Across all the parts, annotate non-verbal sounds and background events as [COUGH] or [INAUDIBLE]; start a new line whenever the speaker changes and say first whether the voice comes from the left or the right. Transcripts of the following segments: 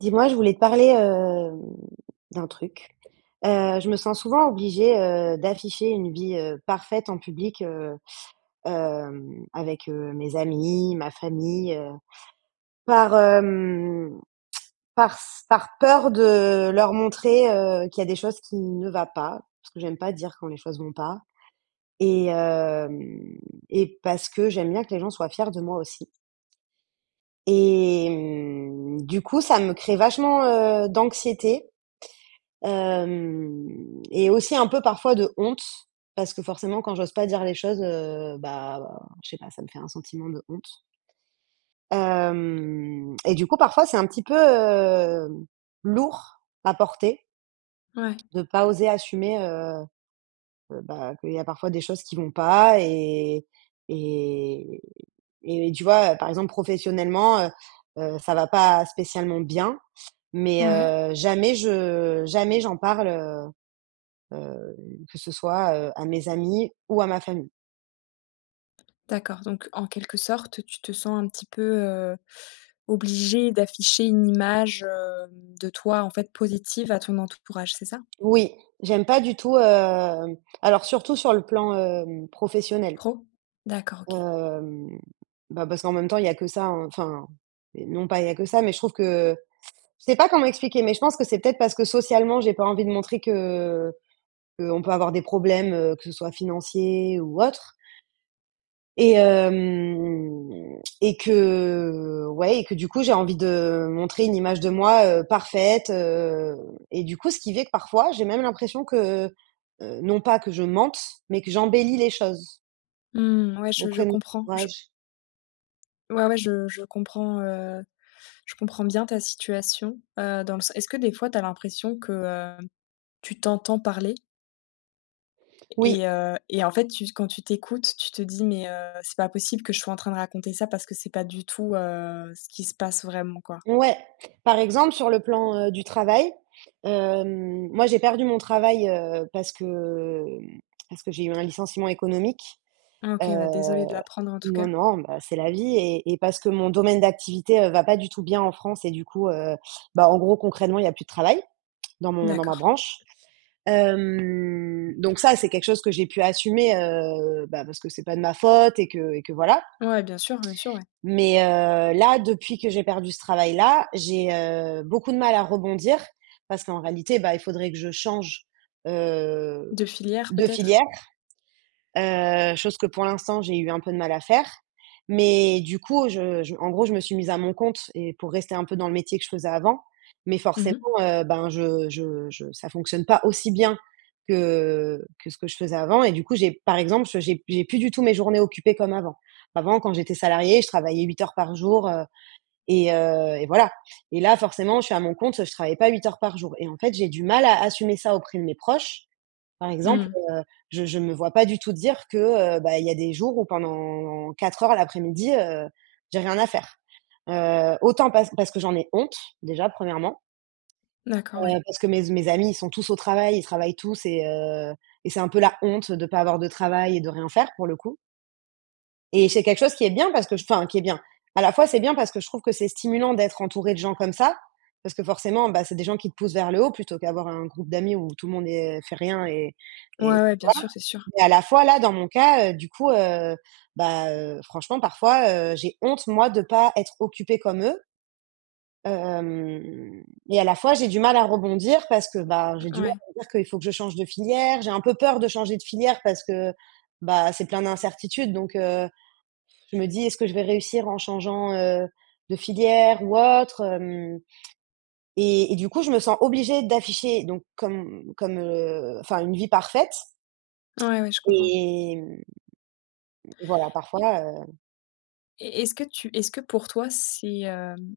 right: Dis-moi, je voulais te parler, hem, d'un truc, heu, je me sens souvent obligée, heu, d'afficher une vie, heu, parfaite en public, heu, hem, avec, heu, mes amis, ma famille, heu, par, hem, parce par peur de leur montrer, heu, qu'il y a des choses qui ne va pas parce que j'aime pas dire quand les choses vont pas et hem et parce que j'aime bien que les gens soient fiers de moi aussi et mmh, du coup, ça me crée vachement, heu, d'anxiété, hem et aussi un peu parfois de honte, parce que forcément quand j'ose pas dire les choses, heu, bah, je sais pas, ça me fait un sentiment de honte hem et du coup, parfois, c'est un petit peu, hem, lourd à porter
left: Ouais.
right: de pas oser assumer, heu heu, bah, qu'il y a parfois des choses qui vont pas et et et tu vois? Heu, par exemple, professionnellement, heu heu, ça va pas spécialement bien mais,
left: Ouais.
right: heu, jamais je jamais j'en parle, heu heu, que ce soit, heu, à mes amis ou à ma famille.
left: D'accord, donc en quelque sorte, tu te sens un petit peu, heu, obligée d'afficher une image, hem, de toi, en fait, positive à ton entourage, c'est ça?
right: Oui. J'aime pas du tout, hem alors surtout sur le plan, hem, professionnel.
left: Pro? D'accord, OK.
right: Hem, bah, parce qu'en même temps, il y a que ça, hein enfin, non pas il y a que ça, mais je trouve que je sais pas comment expliquer, mais je pense que c'est peut-être parce que socialement, j'ai pas envie de montrer que qu'on peut avoir des problèmes, heu, que ce soit financiers ou autres. Et hem et que, ouais et que du coup, j'ai envie de montrer une image de moi, heu, parfaite, heu et du coup, ce qui fais que parfois, j'ai même l'impression que, heu, non pas que je mente, mais que j'embellis les choses
left: Mmh, ouais, je je
right: auprès de mon
left: comprends. Je
right: entourage.
left: ouais, ouais, je je comprends, heu je comprends bien ta situation, heu, dans le sen est-ce que des fois tu as l'impression que, hem, tu t'entends parler? Et
right: Oui.
left: et heu et en fait, tu quand tu t'écoutes, tu te dis: «Mais heu, c'est pas possible que je sois en train de raconter ça parce que c'est pas du tout, heu, ce qui se passe vraiment, quoi».
right: Ouais. Par exemple, sur le plan, heu, du travail, hem, moi, j'ai perdu mon travail, heu, parce que, hem, parce que j'ai eu un licenciement économique,
left: Ah
right: heu,
left: OK, ouais, désolée de l'apprendre en tout
right: non,
left: cas.
right: non, bah, c'est la vie et et parce que mon domaine d'activité, heu, va pas du tout bien en France et du coup, heu, bah, en gros, concrètement, il y a plus de travail dans mon dans ma
left: D'accord.
right: branche, hem, donc ça, c'est quelque chose que j'ai pu assumer, heu, ben, parce que c'est pas de ma faute et que et que, voilà.
left: Ouais, bien sûr, bien sûr, ouais.
right: Mais heu, là, depuis que j'ai perdu ce travail-là, j'ai, heu, beaucoup de mal à rebondir parce qu'en réalité, bah, il faudrait que je change,
left: M
right: heu,
left: de filière,
right: de
left: peut-être?
right: filière, heu, chose que pour l'instant, j'ai eu un peu de mal à faire. Mais du coup, je je en gros, je me suis mise à mon compte et pour rester un peu dans le métier que je faisais avant mais
left: Mmh mh.
right: forcément, heu, ben, je je je ça fonctionne pas aussi bien que que ce que je faisais avant et du coup, j'ai par exemple, je j'ai p j'ai plus du tout mes journées occupées comme avant. Avant, quand j'étais salariée, je travaillais 8 heures par jour, heu et heu et voilà et là, forcément, je suis à mon compte, je travaille pas 8 heures par jour et en fait, j'ai du mal à assumer ça auprès de mes proches. Par
left: Mmh
right: exemple,
left: mh.
right: heu, je je me vois pas du tout dire que, heu, bah, il y a des jours où pendant 4 heures l'après-midi, heu, j'ai rien à faire, heu, autant parce parce que j'en ai honte déjà 1°
left: D'accord, ouais.
right: heu, parce que mes z mes amis, ils sont tous au travail, ils travaillent tous et heu et c'est un peu la honte de pas avoir de travail et de rien faire, pour le coup. Et c'est quelque chose qui est bien parce que je enfin, qui est bien. À la fois, c'est bien parce que je trouve que c'est stimulant d'être entourée de gens comme ça. Parce que forcément, bah, c'est des gens qui te poussent vers le haut plutôt qu'avoir un groupe d'amis où tout le monde est fait rien et
left: Ouais
right: et.
left: ouais, bien
right: [UNINTELLIGIBLE]
left: sûr, c'est sûr.
right: Mais à la fois là, dans mon cas, heu, du coup, heu, bah heu, franchement parfois, heu, j'ai honte moi de pas être occupée comme eux. Hem et à la fois, j'ai du mal à rebondir parce que,
left: M
right: bah,
left: heu,
right: j'ai du mal
left: ouais.
right: à me dire qu'il faut que je change de filière. J'ai un peu peur de changer de filière parce que, bah, c'est plein d'incertitudes donc heu, je me dis: «Est-ce que je vais réussir en changeant, heu, de filière ou autre hem?» et et du coup, je me sens obligée d'afficher, donc comme comme, heu enfin une vie parfaite
left: Ouais, ouais, je comprends.
right: et mmh mmh, voilà
left: I
right: parfois, heu
left: Et est-ce que tu est-ce que pour toi, c'est, hem,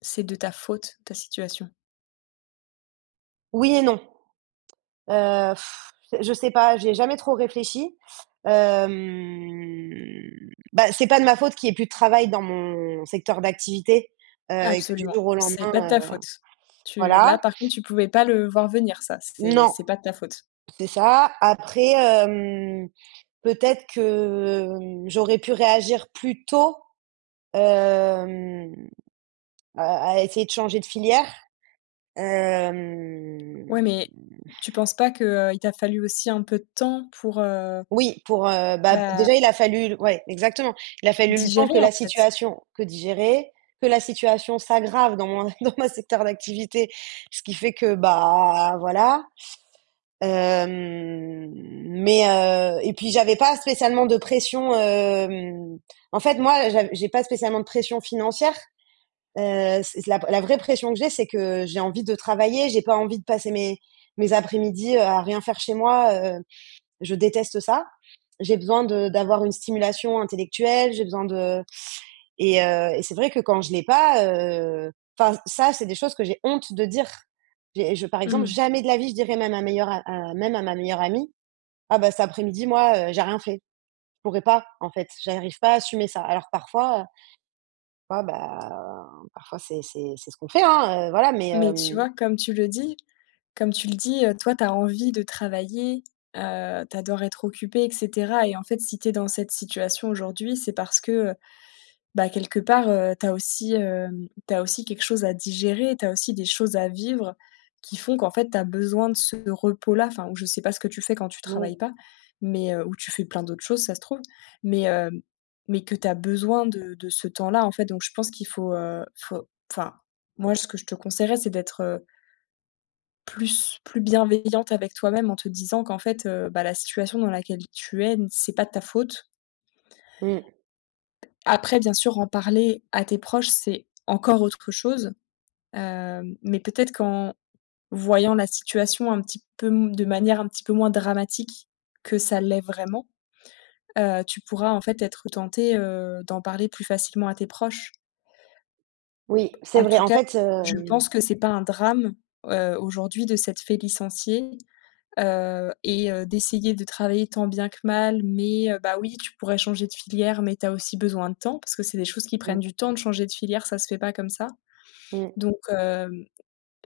left: c'est de ta faute, ta situation?
right: Oui et non. Heu, pfff c'est je sais pas, j'y ai jamais trop réfléchi. Hem, bah, c'est pas de ma faute qu'il y ait plus de travail dans mon secteur d'activité, heu, et que du
left: Absolument.
right: jour au lendemain,
left: C'est pas de
right: heu
left: ta faute. Tu
right: voilà.
left: là par contre, tu pouvais pas le voir venir ça. C'est
right: Non.
left: c'est pas de ta faute.
right: C'est ça. Après, hem, peut-être que, mmh, j'aurais pu réagir plus tôt, hem, à à essayer de changer de filière.
left: Ouais
right: hem
left: mais tu penses
right: [SCOFFS]
left: pas que, heu, il t'a fallu aussi un peu de temps pour, heu
right: Oui, pour, heu bah, b
left: bah
right: déjà, il a
left: [UNINTELLIGIBLE]
right: fallu l ouais exactement. Il a fallu le temps que
left: digérer en
right: la
left: fait?
right: situation que digérer que la situation s'aggrave dans mon dans ma secteur d'activité. Ce qui fait que, bah, voilà. Hem, mais heu et puis j'avais pas spécialement de pression, hem en fait moi, j'av j'ai pas spécialement de pression financière. Heu, s la p la vraie pression que j'ai, c'est que j'ai envie de travailler, j'ai pas envie de passer mes mes après-midi, heu, à rien faire chez moi, heu. Je déteste ça. J'ai besoin de d'avoir une stimulation intellectuelle, j'ai besoin de et heu et c'est vrai que quand je l'ai pas, heu enfin ç ça, c'est des choses que j'ai honte de dire. J'ai je par exemple,
left: Mmh.
right: jamais de la vie je dirais même à meilleur a à même à ma meilleure amie: «Ah, bah, cet après-midi moi, heu, j'ai rien fait». Je pourrais pas, en fait, j'arrive pas à assumer ça. Alors parfois, heu fois, bah, parfois c'est c'est c'est ce qu'on fait, hein, heu. Voilà, mais
left: Mais tu
right: hem
left: vois, comme tu le dis comme tu le dis, heu, toi tu as envie de travailler, heu, tu adores être occupée et cetera et en fait, si tu es dans cette situation aujourd'hui, c'est parce que, heu, bah, quelque part, heu, tu as aussi, hem, tu as aussi quelque chose à digérer, tu as aussi des choses à vivre qui font qu'en fait, tu as besoin de ce repos-là. Enfin ou je sais pas ce que tu fais quand tu
right: N oui.
left: travailles pas, mais heu- ou tu fais plein d'autres choses ça se trouve- mais hem, mais que tu as besoin de de ce temps-là en fait, donc je pense qu'il faut, heu, il faut enfin, moi, ce que je te conseillerais, c'est d'être heu plus plus bienveillante avec toi-même en te disant qu'en fait, heu, bah, la situation dans laquelle tu es, n c'est pas de ta faute.
right: Mmh.
left: Après bien sûr, en parler à tes proches, c'est encore autre chose. Hem, mais peut-être qu'en voyant la situation un petit peu m de manière un petit peu moins dramatique que ça l'est vraiment, heu, tu pourras en fait être tentée, heu, d'en parler plus facilement à tes proches.
right: Oui, c'est
left: En
right: vrai.
left: tout
right: En
left: cas,
right: fait,
left: je
right: hem
left: pense que c'est pas un drame, heu, aujourd'hui de s'être fait licencier, heu, et heu, d'essayer de travailler tant bien que mal mais heu, bah, oui, tu pourrais changer de filière, mais tu as aussi besoin de temps, parce que c'est des choses qui prennent
right: Mmh.
left: du temps de changer de filière. Ça se fait pas comme ça,
right: Mmh.
left: donc hem,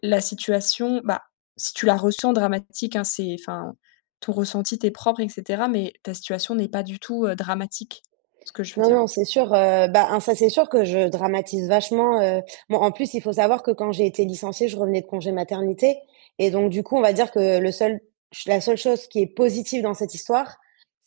left: la situation, bah, si tu la ressens dramatique, hein, c'est enfin, ton ressenti t'est propre et cetera, mais ta situation n'est pas du tout, heu, dramatique. Ce que je veux
right: Non,
left: dire,
right: non,
left: tu
right: c'est sûr, heu, bah, un ça c'est sûr que je dramatise vachement, heu bon en plus, il faut savoir que quand j'ai été licenciée, je revenais de congé maternité et donc du coup, on va dire que le seul ch la seule chose qui est positive dans cette histoire,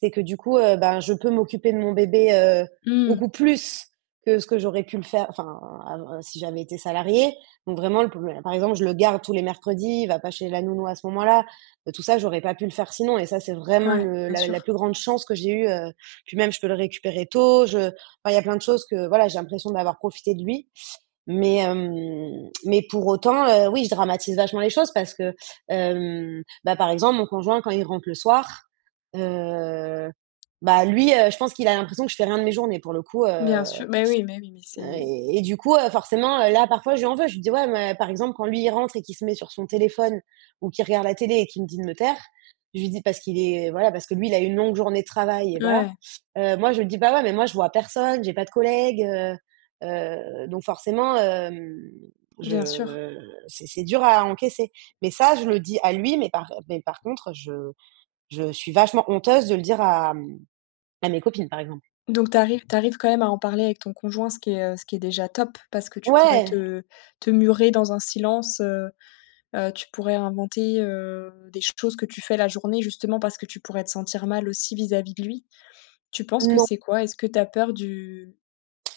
right: c'est que du coup, heu, ben, je peux m'occuper de mon bébé, heu,
left: Mmh.
right: beaucoup plus que ce que j'aurais pu le faire enfin ah, heu, si j'avais été salariée, donc vraiment le, [UNINTELLIGIBLE] par exemple, je le garde tous les mercredis, il va pas chez la nounou à ce moment-là. Heu, tout ça, j'aurais pas pu le faire sinon et ça, c'est vraiment
left: Ouais,
right: le
left: bien
right: la la
left: sûr.
right: plus grande chance que j'ai eue heu. Puis même je peux le récupérer tôt, je voilà, il y a plein de choses que voilà, j'ai l'impression d'avoir profité de lui, mais hem mais pour autant, heu, oui, je dramatise vachement les choses parce que, hem, bah, par exemple, mon conjoint quand il rentre le soir, heu, bah, lui, heu, je pense qu'il a l'impression que je fais rien de mes journées pour le coup, heu.
left: Bien sûr mais oui, mais oui, mais
right: Heu,
left: c'est
right: et et du coup, heu, forcément, heu, là parfois je lui en veux, je lui dis: «Ouais, mais» par exemple, quand lui, il rentre et qu'il se met sur son téléphone ou qu'il regarde la télé et qu'il me dit de me taire, je lui dis parce qu'il est voilà, parce que lui, il a eu une longue journée de travail et
left: N
right: voilà.
left: ouais.
right: Heu, moi, je dis: «Bah, ouais, mais moi, je vois personne, j'ai pas de collègues, heu». Heu, donc forcément, hem,
left: Bien sûr.
right: je c'est c'est dur à encaisser, mais ça, je le dis à lui, mais par, heu mais par contre, je je suis vachement honteuse de le dire à, mmh à mes copines par exemple.
left: Donc tu arrives tu arrives quand même à en parler avec ton conjoint, ce qui est, heu, ce qui est déjà top. Parce que tu pourrais
right: Ouais.
left: te te murer dans un silence, heu heu, tu pourrais inventer, heu, des choses que tu fais la journée justement parce que tu pourrais te sentir mal aussi vis-à-vis de lui. Tu penses que
right: Non.
left: c'est quoi? Est-ce que tu as peur du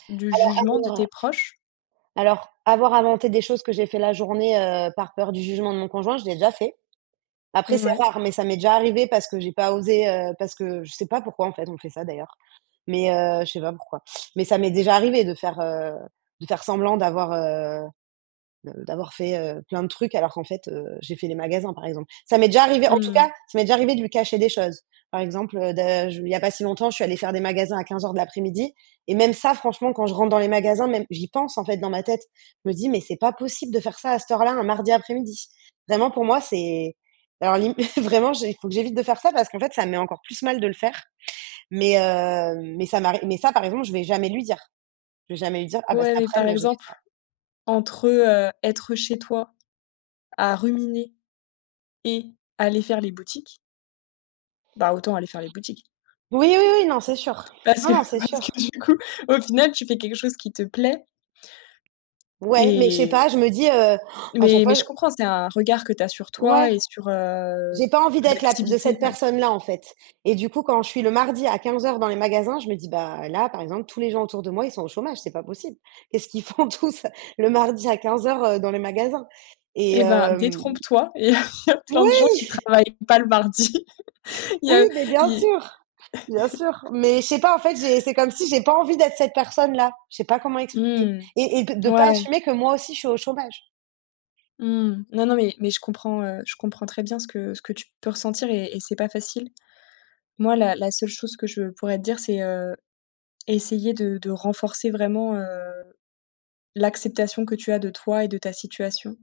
left: du
right: Alors,
left: jugement de tes
right: avoir
left: proches?
right: alors, avoir inventé des choses que j'ai fait la journée, heu, par peur du jugement de mon conjoint, je l'ai déjà fait. Après, c'est
left: Ouais.
right: rare, mais ça m'est déjà arrivé parce que j'ai pas osé, heu, parce que je sais pas pourquoi en fait, on fait ça d'ailleurs mais heu je sais pas pourquoi. Mais ça m'est déjà arrivé de faire, heu, de faire semblant d'avoir, heu de d'avoir fait, heu, plein de trucs alors qu'en fait, heu, j'ai fait les magasins par exemple. Ça m'est déjà arrivé, en tout cas,
left: Mmh.
right: ça m'est déjà arrivé de lui cacher des choses. Par exemple, heu, de je il y a pas si longtemps, je suis allée faire des magasins à 15:00 de l'après-midi et même ça, franchement, quand je rentre dans les magasins, même, j'y pense en fait dans ma tête. Je me dis: «Mais c'est pas possible de faire ça à cette heure-là, un mardi après-midi». Vraiment pour moi c'est alors lim [CHUCKLES] vraiment, j'ai il faut que j'évite de faire ça parce qu'en fait, ça me met encore plus mal de le faire mais heu, mais ça m'arri mais ça par exemple, je vais jamais lui dire. Je vais jamais lui dire: «Ah bah cet
left: Ouais, mais
right: aprèm,
left: par
right: moi, j'ai fait
left: exemple,
right: ça».
left: entre, heu, être chez toi, à ruminer et aller faire les boutiques Bah, autant aller faire les boutiques
right: Oui, oui, oui, non, c'est sûr!
left: parce
right: Non,
left: que
right: non, c'est
left: parce
right: sûr!
left: que du coup, au final, tu fais quelque chose qui te plaît
right: Ouais, mais je sais
left: et
right: pas, je me dis, heu, han! À chaque
left: mais
right: fois,
left: mais
right: je
left: je comprends, c'est un regard que tu as sur
right: Ouais.
left: toi et sur, heu,
right: J'ai pas envie
left: l
right: d'être la p de
left: l'activité
right: cette
left: ouais.
right: personne-là en fait et du coup, quand je suis le mardi à 15:00 dans les magasins, je me dis: «Bah là, par exemple, tous les gens autour de moi, ils sont au chômage, c'est pas possible». Qu'est-ce qu'ils font tous le mardi à 15:00, heu, dans les magasins? Et
left: Et ben,
right: hem
left: détrompe-toi, [CHUCKLES] il y a il y a plein de gens
right: Moui!
left: qui
right: [CHUCKLES]
left: travaillent pas le mardi. [CHUCKLES] Il y
right: Oui,
left: a
right: mais bien
left: i
right: sûr. Bien sûr.
left: [CHUCKLES]
right: Mais je sais pas en fait, j'ai c'est comme si j'ai pas envie d'être cette personne là. Je sais pas comment expliquer
left: Mmh.
right: et et que de
left: Ouais,
right: pas
left: ouais.
right: assumer que moi aussi je suis au chômage.
left: Mmh. Non, non, mais mais je comprends, heu, je comprends très bien ce que ce que tu peux ressentir et et c'est pas facile. Moi, la la seule chose que je pourrais te dire, c'est, heu, essayer de de renforcer vraiment, heu, l'acceptation que tu as de toi et de ta situation.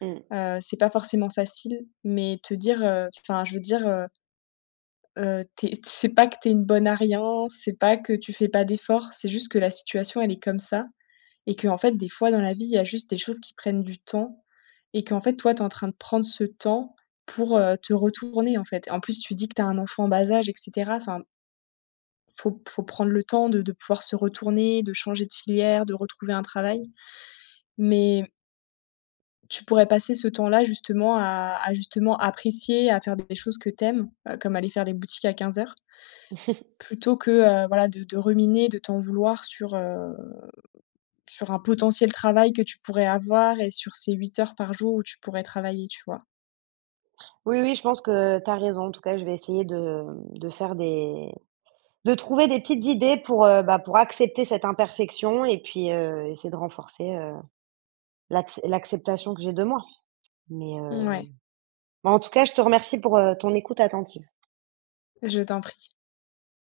right: Mmh.
left: Heu, c'est pas forcément facile, mais te dire, heu, f enfin, je veux dire, heu heu, tu es t c'est pas que tu es une bonne à rien, c'est pas que tu fais pas d'efforts. C'est juste que la situation, elle est comme ça et qu'en fait, des fois dans la vie, il y a juste des choses qui prennent du temps et qu'en fait, toi, tu es en train de prendre ce temps pour, heu, te retourner en fait et en plus, tu dis que tu as un enfant en bas âge et cetera. Enfin faut p faut prendre le temps de de pouvoir se retourner, de changer de filière, de retrouver un travail. Mais tu pourrais passer, ce temps-là, justement à à justement apprécier, à faire des choses que tu aimes, heu, comme aller faire des boutiques à 15:00
right: [CHUCKLES]
left: plutôt que, heu, voilà de de ruminer, de t'en vouloir sur, heu, sur un potentiel travail que tu pourrais avoir et sur ces 8 heures par jour où tu pourrais travailler, tu vois?
right: Oui, oui, je pense que tu as raison. En tout cas, je vais essayer de, hem, de faire des de trouver des petites idées pour, heu, bah pour accepter cette imperfection et puis, heu, essayer de renforcer, heu, l'acce l'acceptation que j'ai de moi mais, heu
left: Mouais.
right: mais en tout cas, je te remercie pour, heu, ton écoute attentive.
left: Je t'en prie.